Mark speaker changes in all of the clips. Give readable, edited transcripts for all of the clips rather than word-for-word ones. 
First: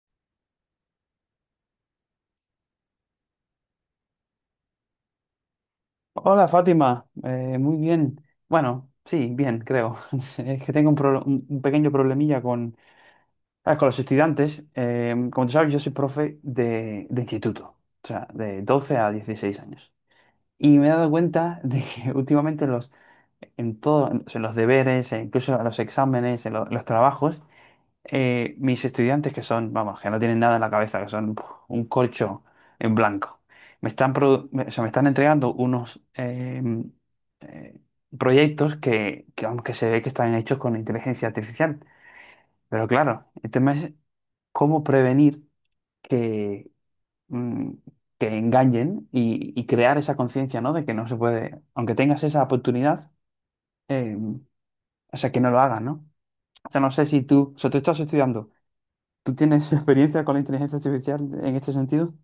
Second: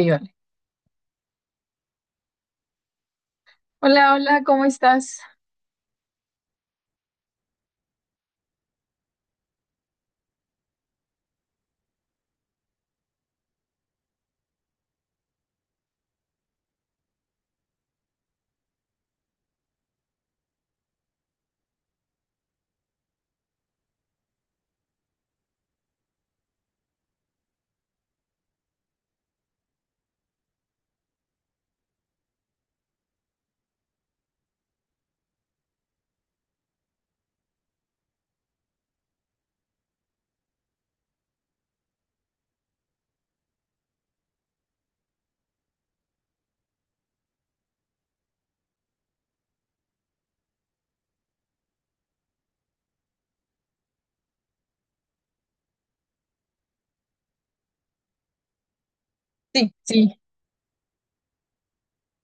Speaker 1: Iván. Hola, hola, ¿cómo estás?
Speaker 2: Hola Fátima, muy bien. Bueno, sí, bien, creo. Es que tengo un pequeño problemilla con, ¿sabes? Con los estudiantes. Como tú sabes, yo soy profe de instituto, o sea, de 12 a 16 años. Y me he dado cuenta de que últimamente los, en todo, en o sea, en los deberes, e incluso en los exámenes, en los trabajos, mis estudiantes que son, vamos, que no tienen nada en la cabeza, que son puf, un corcho en blanco, me están, o sea, me están entregando unos eh, proyectos que, aunque se ve que están hechos con inteligencia artificial, pero claro, el tema es cómo prevenir que, mm, que engañen y crear esa conciencia, ¿no? De que no se puede, aunque tengas esa oportunidad, eh, o sea, que no lo hagas, ¿no? O sea, no sé si tú, o sea, tú estás estudiando. ¿Tú tienes
Speaker 1: Sí, sí,
Speaker 2: experiencia con la inteligencia artificial en este sentido?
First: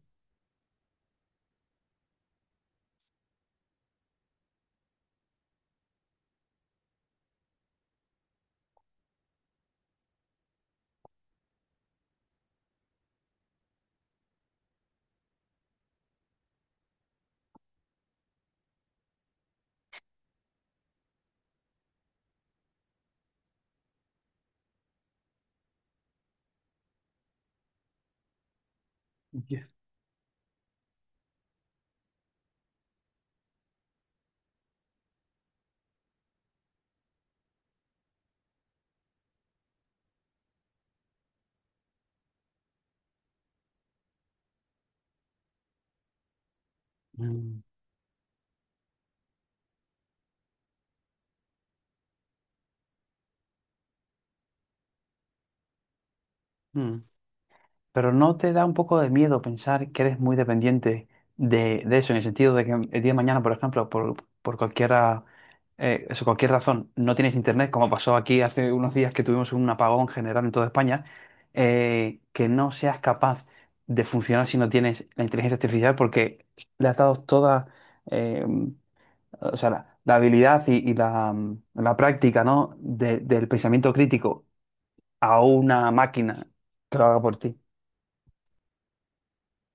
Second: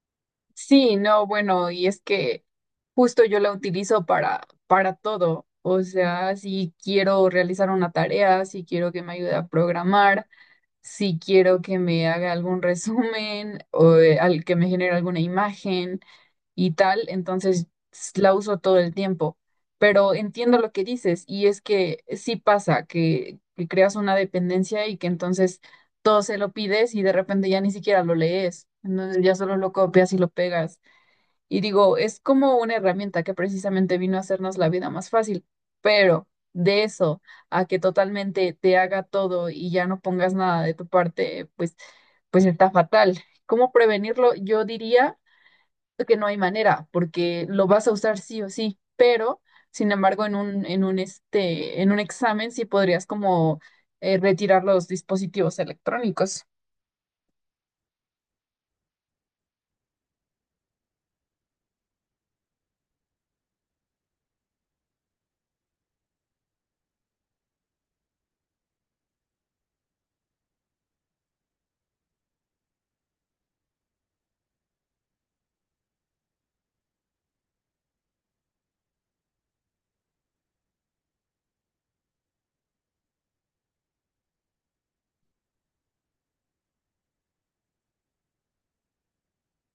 Speaker 1: sí, no, bueno, y es que justo yo la utilizo para todo. O sea, si quiero realizar una tarea, si quiero que me ayude a programar, si quiero que me haga algún resumen o al que me genere alguna imagen, y tal, entonces la uso todo el tiempo. Pero entiendo lo que dices, y es que sí pasa que creas una dependencia y que entonces todo se lo pides, y de repente ya ni siquiera lo lees, entonces ya solo
Speaker 2: Ya.
Speaker 1: lo copias y lo pegas. Y digo, es como una herramienta que precisamente vino a hacernos la vida más fácil, pero de eso a que totalmente te haga todo y ya no pongas nada de tu parte, pues, pues está fatal. ¿Cómo prevenirlo? Yo diría que no hay manera, porque
Speaker 2: Mm,
Speaker 1: lo vas a usar sí o sí, pero sin embargo en un examen sí podrías como retirar los dispositivos electrónicos.
Speaker 2: mm. Pero ¿no te da un poco de miedo pensar que eres muy dependiente de eso, en el sentido de que el día de mañana, por ejemplo, por cualquiera, cualquier razón, no tienes internet, como pasó aquí hace unos días que tuvimos un apagón general en toda España, que no seas capaz de funcionar si no tienes la inteligencia artificial porque le has dado toda, eh, o sea, la habilidad y la práctica, ¿no? Del pensamiento crítico a una máquina que lo haga por ti.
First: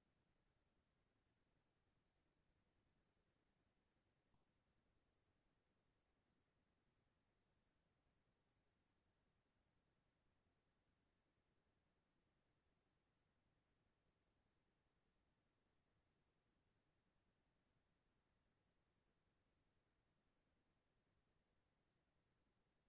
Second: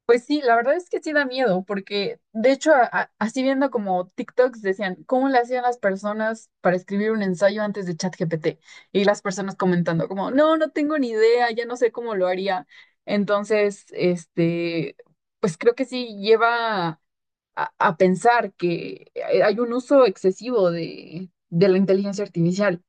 Speaker 1: Pues sí, la verdad es que sí da miedo, porque de hecho, así viendo como TikToks decían, ¿cómo le hacían las personas para escribir un ensayo antes de ChatGPT? Y las personas comentando como, no, no tengo ni idea, ya no sé cómo lo haría. Entonces, pues creo que sí lleva a pensar que hay un uso excesivo de la inteligencia artificial.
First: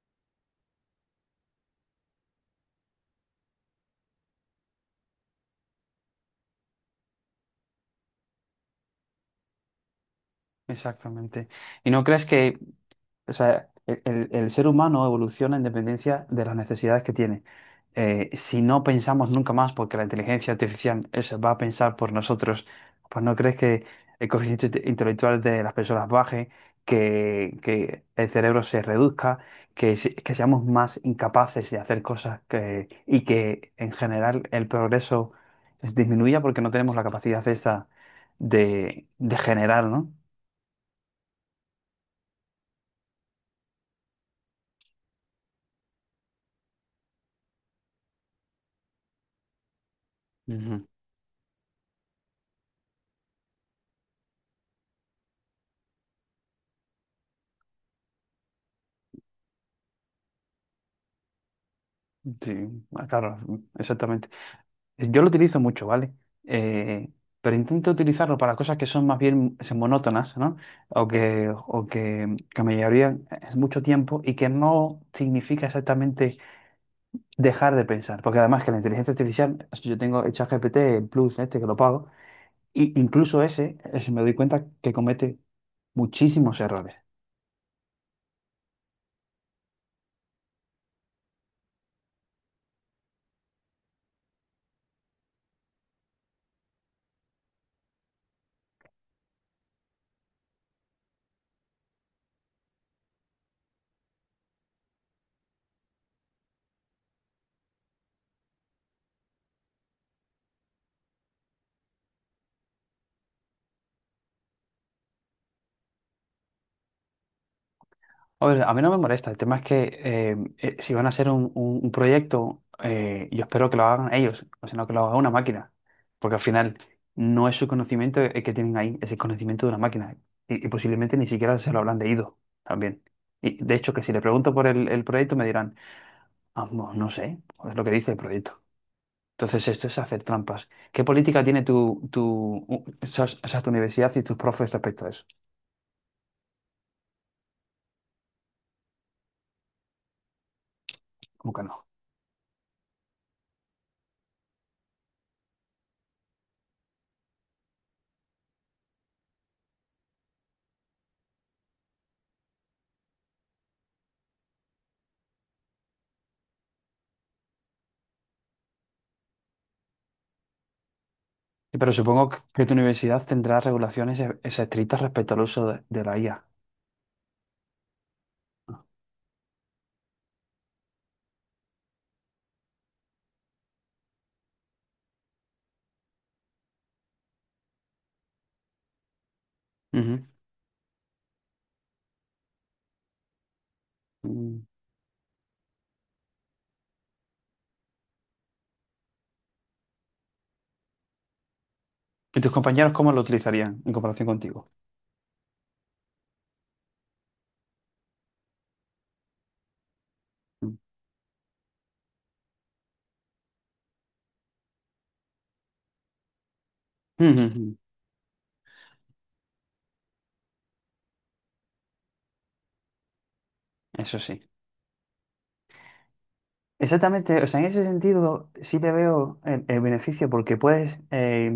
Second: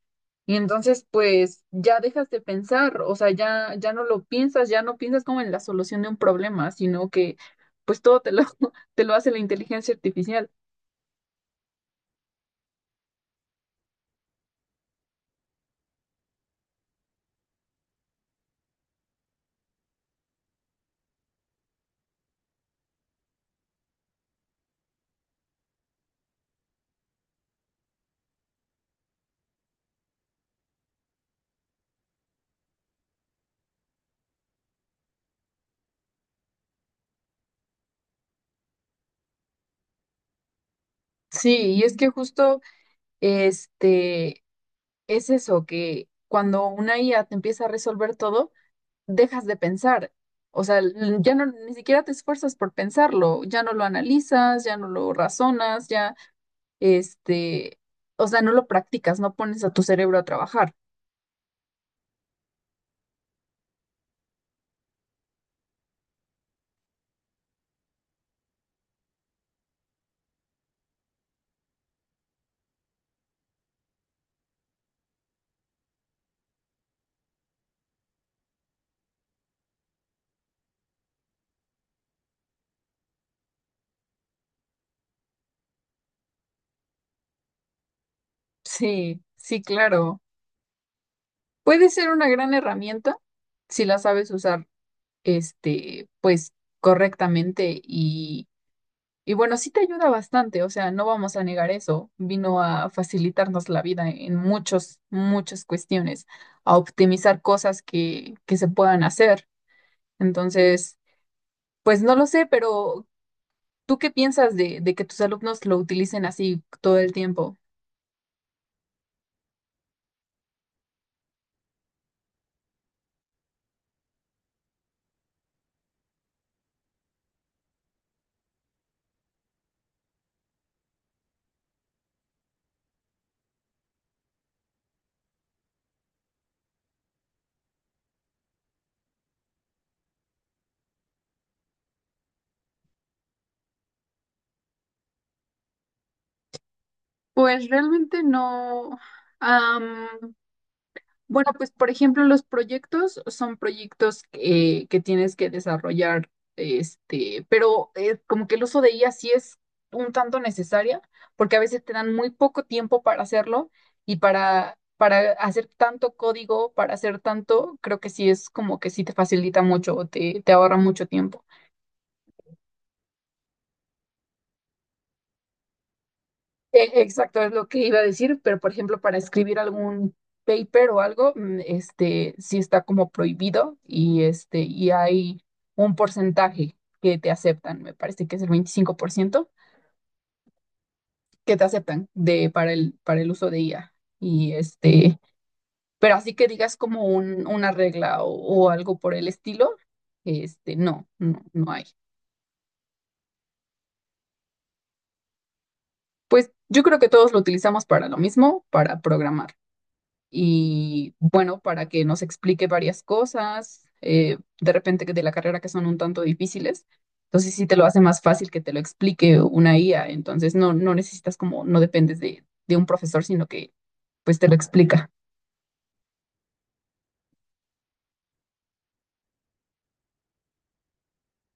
Speaker 1: Y entonces, pues, ya dejas de pensar, o sea, ya no lo piensas, ya no piensas como en la solución de un problema, sino que, pues, todo te lo, te lo hace la inteligencia artificial.
Speaker 2: Exactamente. ¿Y no crees que O sea, el ser humano evoluciona en dependencia de las necesidades que tiene. Si no pensamos nunca más porque la inteligencia artificial va a pensar por nosotros, pues no crees que el coeficiente intelectual de las personas baje, que el cerebro se reduzca, que seamos más incapaces de hacer cosas que, y que en general el progreso disminuya porque no tenemos la capacidad esa de generar, ¿no?
Speaker 1: Sí, y es que justo, este, es eso, que cuando una IA te empieza a resolver todo, dejas de pensar. O sea,
Speaker 2: Ujú.
Speaker 1: ya no, ni siquiera te esfuerzas por pensarlo, ya no lo analizas, ya no lo razonas, ya este, o sea, no lo practicas, no pones a tu cerebro a trabajar.
Speaker 2: Sí, ah, claro, exactamente. Yo lo utilizo mucho, ¿vale? Eh, pero intento utilizarlo para cosas que son más bien monótonas, ¿no? Que me llevarían es mucho tiempo y que no significa exactamente dejar de pensar. Porque además que la inteligencia artificial, yo tengo el ChatGPT el Plus este que lo pago, y incluso ese me doy cuenta que comete muchísimos errores.
Speaker 1: Sí, sí, claro. Puede ser una gran herramienta si la sabes usar, pues correctamente y bueno, sí te ayuda bastante, o sea, no vamos a negar eso. Vino a facilitarnos la vida en muchas cuestiones, a optimizar cosas que se puedan hacer. Entonces, pues no lo sé, pero ¿tú qué piensas de que tus alumnos lo utilicen así todo el tiempo?
Speaker 2: A ver, a mí no me molesta. El tema es que si van a hacer un proyecto, yo espero que lo hagan ellos, o sea, no que lo haga una máquina, porque al final no es su conocimiento el que tienen ahí, es el conocimiento de una máquina y posiblemente ni siquiera se lo habrán leído también. Y de hecho, que si le pregunto por el proyecto me dirán, "Ah, no no sé, es lo que dice el proyecto. Entonces esto es hacer trampas. ¿Qué política tiene o sea, tu universidad y tus profes respecto a eso?
Speaker 1: Pues realmente no. am, bueno,
Speaker 2: Como que
Speaker 1: pues
Speaker 2: no.
Speaker 1: por ejemplo, los proyectos son proyectos que tienes que desarrollar, como que el uso de IA sí es un tanto necesaria, porque a veces te dan muy poco tiempo para hacerlo y para hacer tanto código, para hacer tanto, creo que sí es como que sí te facilita mucho, te ahorra mucho tiempo.
Speaker 2: Sí, pero supongo que tu universidad tendrá regulaciones estrictas respecto al uso de la IA.
Speaker 1: Exacto, es lo que iba a decir, pero por ejemplo, para escribir algún paper o algo, sí está como prohibido y y hay un porcentaje que te aceptan, me parece que es el 25%
Speaker 2: Ujú.
Speaker 1: que te aceptan de, para el uso de IA. Y
Speaker 2: Mm.
Speaker 1: pero así que digas como un, una regla o algo por el estilo, no, no, no hay.
Speaker 2: ¿Y tus compañeros cómo lo utilizarían en comparación contigo?
Speaker 1: Pues yo creo que todos lo utilizamos para lo mismo, para programar.
Speaker 2: Mm.
Speaker 1: Y bueno, para que nos explique varias cosas, de repente que de la carrera, que son un tanto difíciles.
Speaker 2: Ujú,
Speaker 1: Entonces sí
Speaker 2: ujú.
Speaker 1: te lo hace más fácil que te lo explique una IA. Entonces no, no necesitas como, no dependes de un profesor, sino que
Speaker 2: Eso
Speaker 1: pues
Speaker 2: sí.
Speaker 1: te lo explica.
Speaker 2: Exactamente, o sea, en ese sentido sí le veo el beneficio porque puedes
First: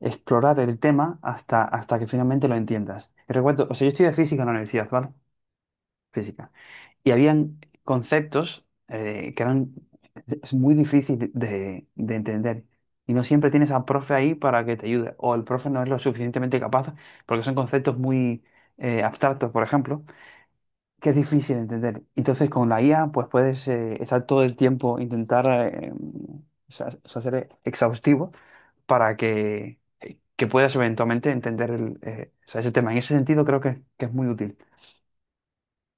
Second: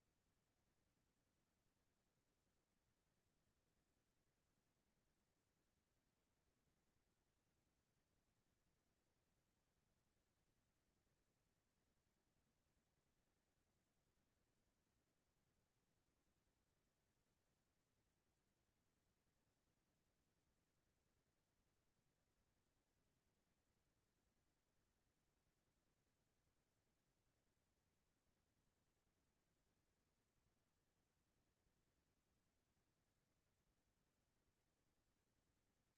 Speaker 2: explorar el tema hasta, hasta que finalmente lo entiendas. Y recuerdo, o sea, yo estudié física en la universidad, ¿vale? Física. Y habían conceptos que eran es muy difícil de entender. Y no siempre tienes al profe ahí para que te ayude. O el profe no es lo suficientemente capaz porque son conceptos muy abstractos, por ejemplo, que es difícil de entender. Entonces con la IA pues puedes estar todo el tiempo, intentar o sea, ser exhaustivo para que puedas eventualmente entender o sea, ese tema. En ese sentido creo que es muy útil.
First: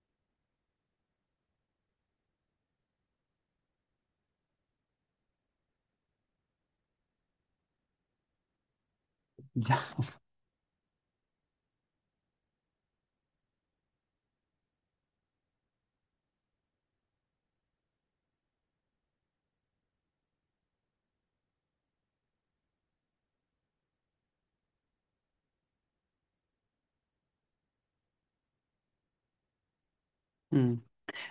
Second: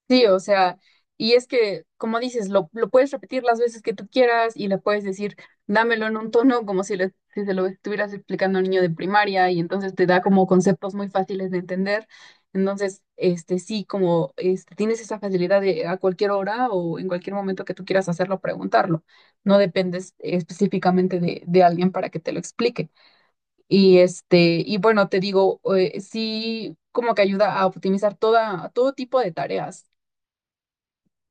Speaker 1: Sí, o sea, y es que, como dices, lo puedes repetir las veces que tú quieras, y le puedes decir, dámelo en un tono como si se lo estuvieras explicando a un niño de primaria, y
Speaker 2: Ya.
Speaker 1: entonces te da como conceptos muy fáciles de entender. Entonces, sí, como tienes esa facilidad de a cualquier hora o en cualquier momento que tú quieras hacerlo, preguntarlo. No dependes específicamente de alguien para que te lo explique. Y y bueno, te digo, sí, como que ayuda a optimizar todo tipo de tareas.
Speaker 2: Mm.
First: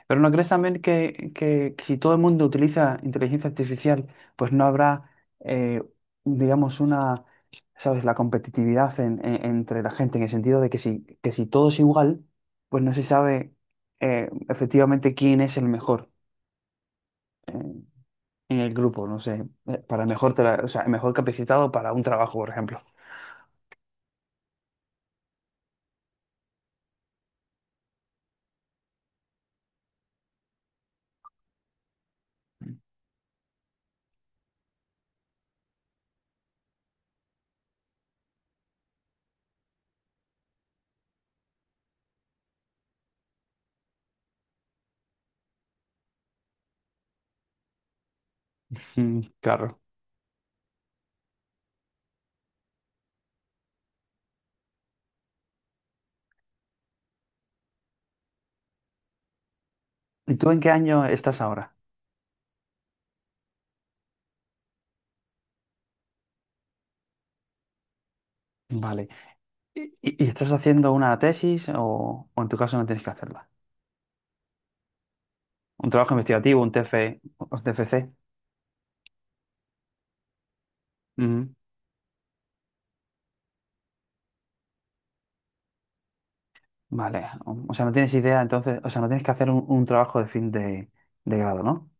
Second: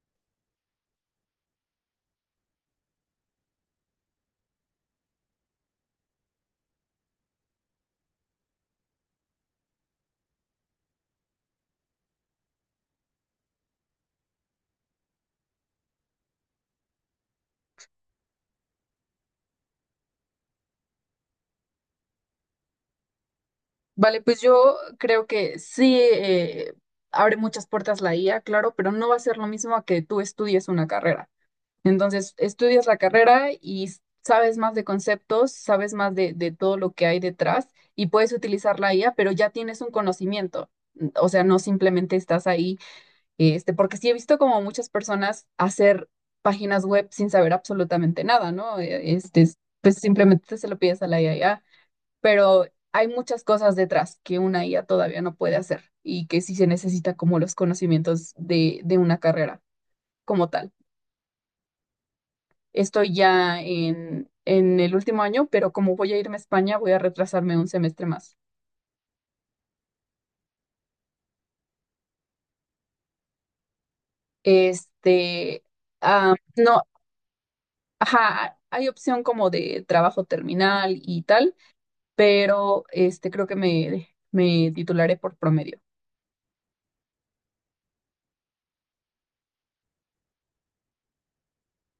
Speaker 2: Pero ¿no crees también si todo el mundo utiliza inteligencia artificial, pues no habrá, eh, digamos, una, ¿sabes?, la competitividad entre la gente, en el sentido de que si todo es igual, pues no se sabe efectivamente quién es el mejor eh, en el grupo, no sé, para el mejor, o sea, el mejor capacitado para un trabajo, por ejemplo.
Speaker 1: Vale, pues yo creo que sí abre muchas puertas la IA, claro, pero no va a ser lo mismo a que tú estudies una carrera. Entonces, estudias la carrera y sabes más de conceptos, sabes más de todo lo que hay detrás, y puedes utilizar la IA, pero ya tienes un conocimiento. O sea, no simplemente estás ahí, porque sí he visto como muchas personas hacer páginas web sin saber absolutamente nada, ¿no?
Speaker 2: Mm, claro.
Speaker 1: Pues simplemente se lo pides a la IA, pero hay muchas cosas detrás que una IA todavía no puede hacer y que sí se necesita como los conocimientos de una carrera
Speaker 2: ¿Y tú
Speaker 1: como
Speaker 2: en qué
Speaker 1: tal.
Speaker 2: año estás ahora?
Speaker 1: Estoy ya en el último año, pero como voy a irme a España, voy a retrasarme un semestre más.
Speaker 2: Vale. ¿Y, y estás haciendo una tesis o en tu caso no tienes que hacerla?
Speaker 1: Este,
Speaker 2: Un trabajo investigativo, un
Speaker 1: no,
Speaker 2: TF, un TFC.
Speaker 1: ajá, hay opción como de trabajo terminal y
Speaker 2: Ujú.
Speaker 1: tal, pero este creo que me titularé por promedio.
Speaker 2: Vale. O sea, no tienes idea, entonces, o sea, no tienes que hacer un trabajo de fin de grado, ¿no?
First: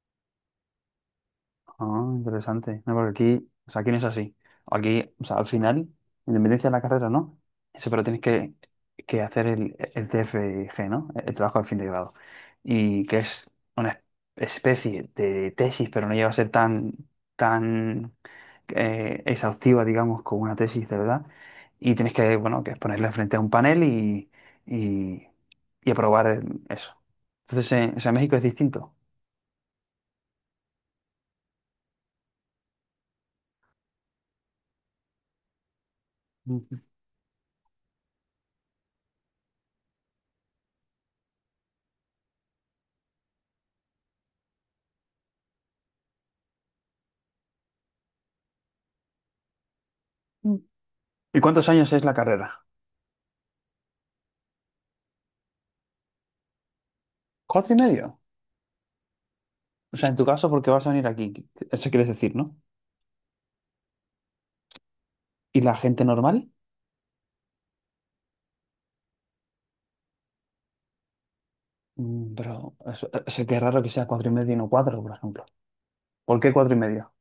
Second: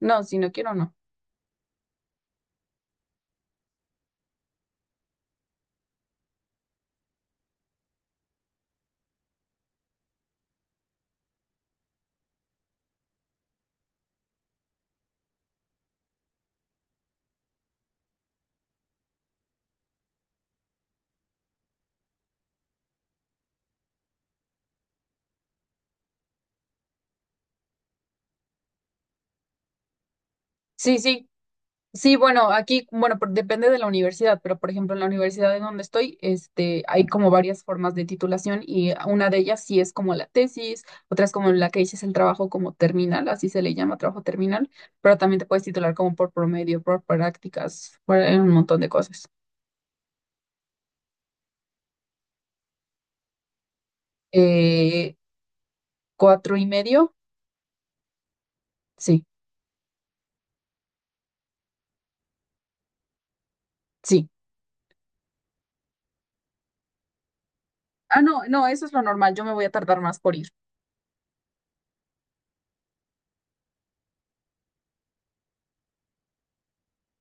Speaker 1: No, si no quiero, no.
Speaker 2: Ah, interesante. No, porque aquí, o sea, aquí no es así. Aquí, o sea, al final, independencia de la carrera, ¿no? Eso, pero tienes que hacer el TFG, ¿no? El trabajo de fin de grado. Y que es una especie de tesis, pero no llega a ser tan, tan exhaustiva, digamos, como una tesis de verdad. Y tienes que, bueno, que ponerle frente a un panel y, y aprobar eso. Entonces, o sea, en México es distinto.
Speaker 1: Sí, sí, sí, bueno, aquí, bueno, depende de la universidad, pero por ejemplo, en la universidad en donde estoy, hay como varias formas de titulación, y una de ellas sí es como la tesis, otra es como la que dices, el trabajo como terminal, así se le llama, trabajo terminal, pero también te puedes titular como por promedio, por prácticas, por un montón de cosas.
Speaker 2: Ujú. ¿Y cuántos años es la carrera?
Speaker 1: Eh, 4 y medio,
Speaker 2: ¿Cuatro y medio?
Speaker 1: sí,
Speaker 2: O sea, en tu caso, porque vas a venir aquí, eso quieres decir, ¿no?
Speaker 1: sí.
Speaker 2: ¿Y la gente normal?
Speaker 1: Ah, no, no, eso es lo normal, yo me voy a tardar más por ir.
Speaker 2: Mm, pero eso que es raro que sea cuatro y medio y no cuatro, por ejemplo. ¿Por qué cuatro y medio?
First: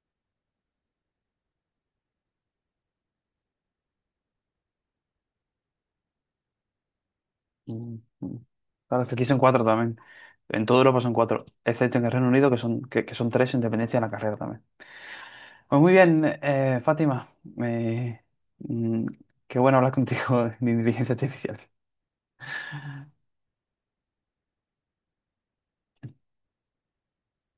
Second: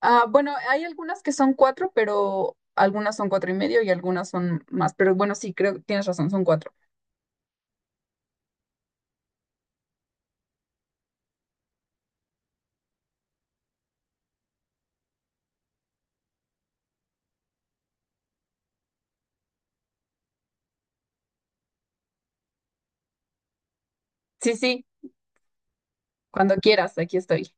Speaker 1: Ah, bueno, hay algunas que son cuatro, pero algunas son 4 y medio y algunas son más. Pero bueno, sí, creo que tienes razón, son cuatro.
Speaker 2: Mm, mm. Claro, es que aquí son cuatro también. En toda Europa son cuatro, excepto en el Reino Unido, que son tres en dependencia de la carrera también. Pues muy bien, Fátima. Mm, Qué bueno hablar contigo de inteligencia artificial.
Speaker 1: Sí, sí, cuando quieras, aquí estoy.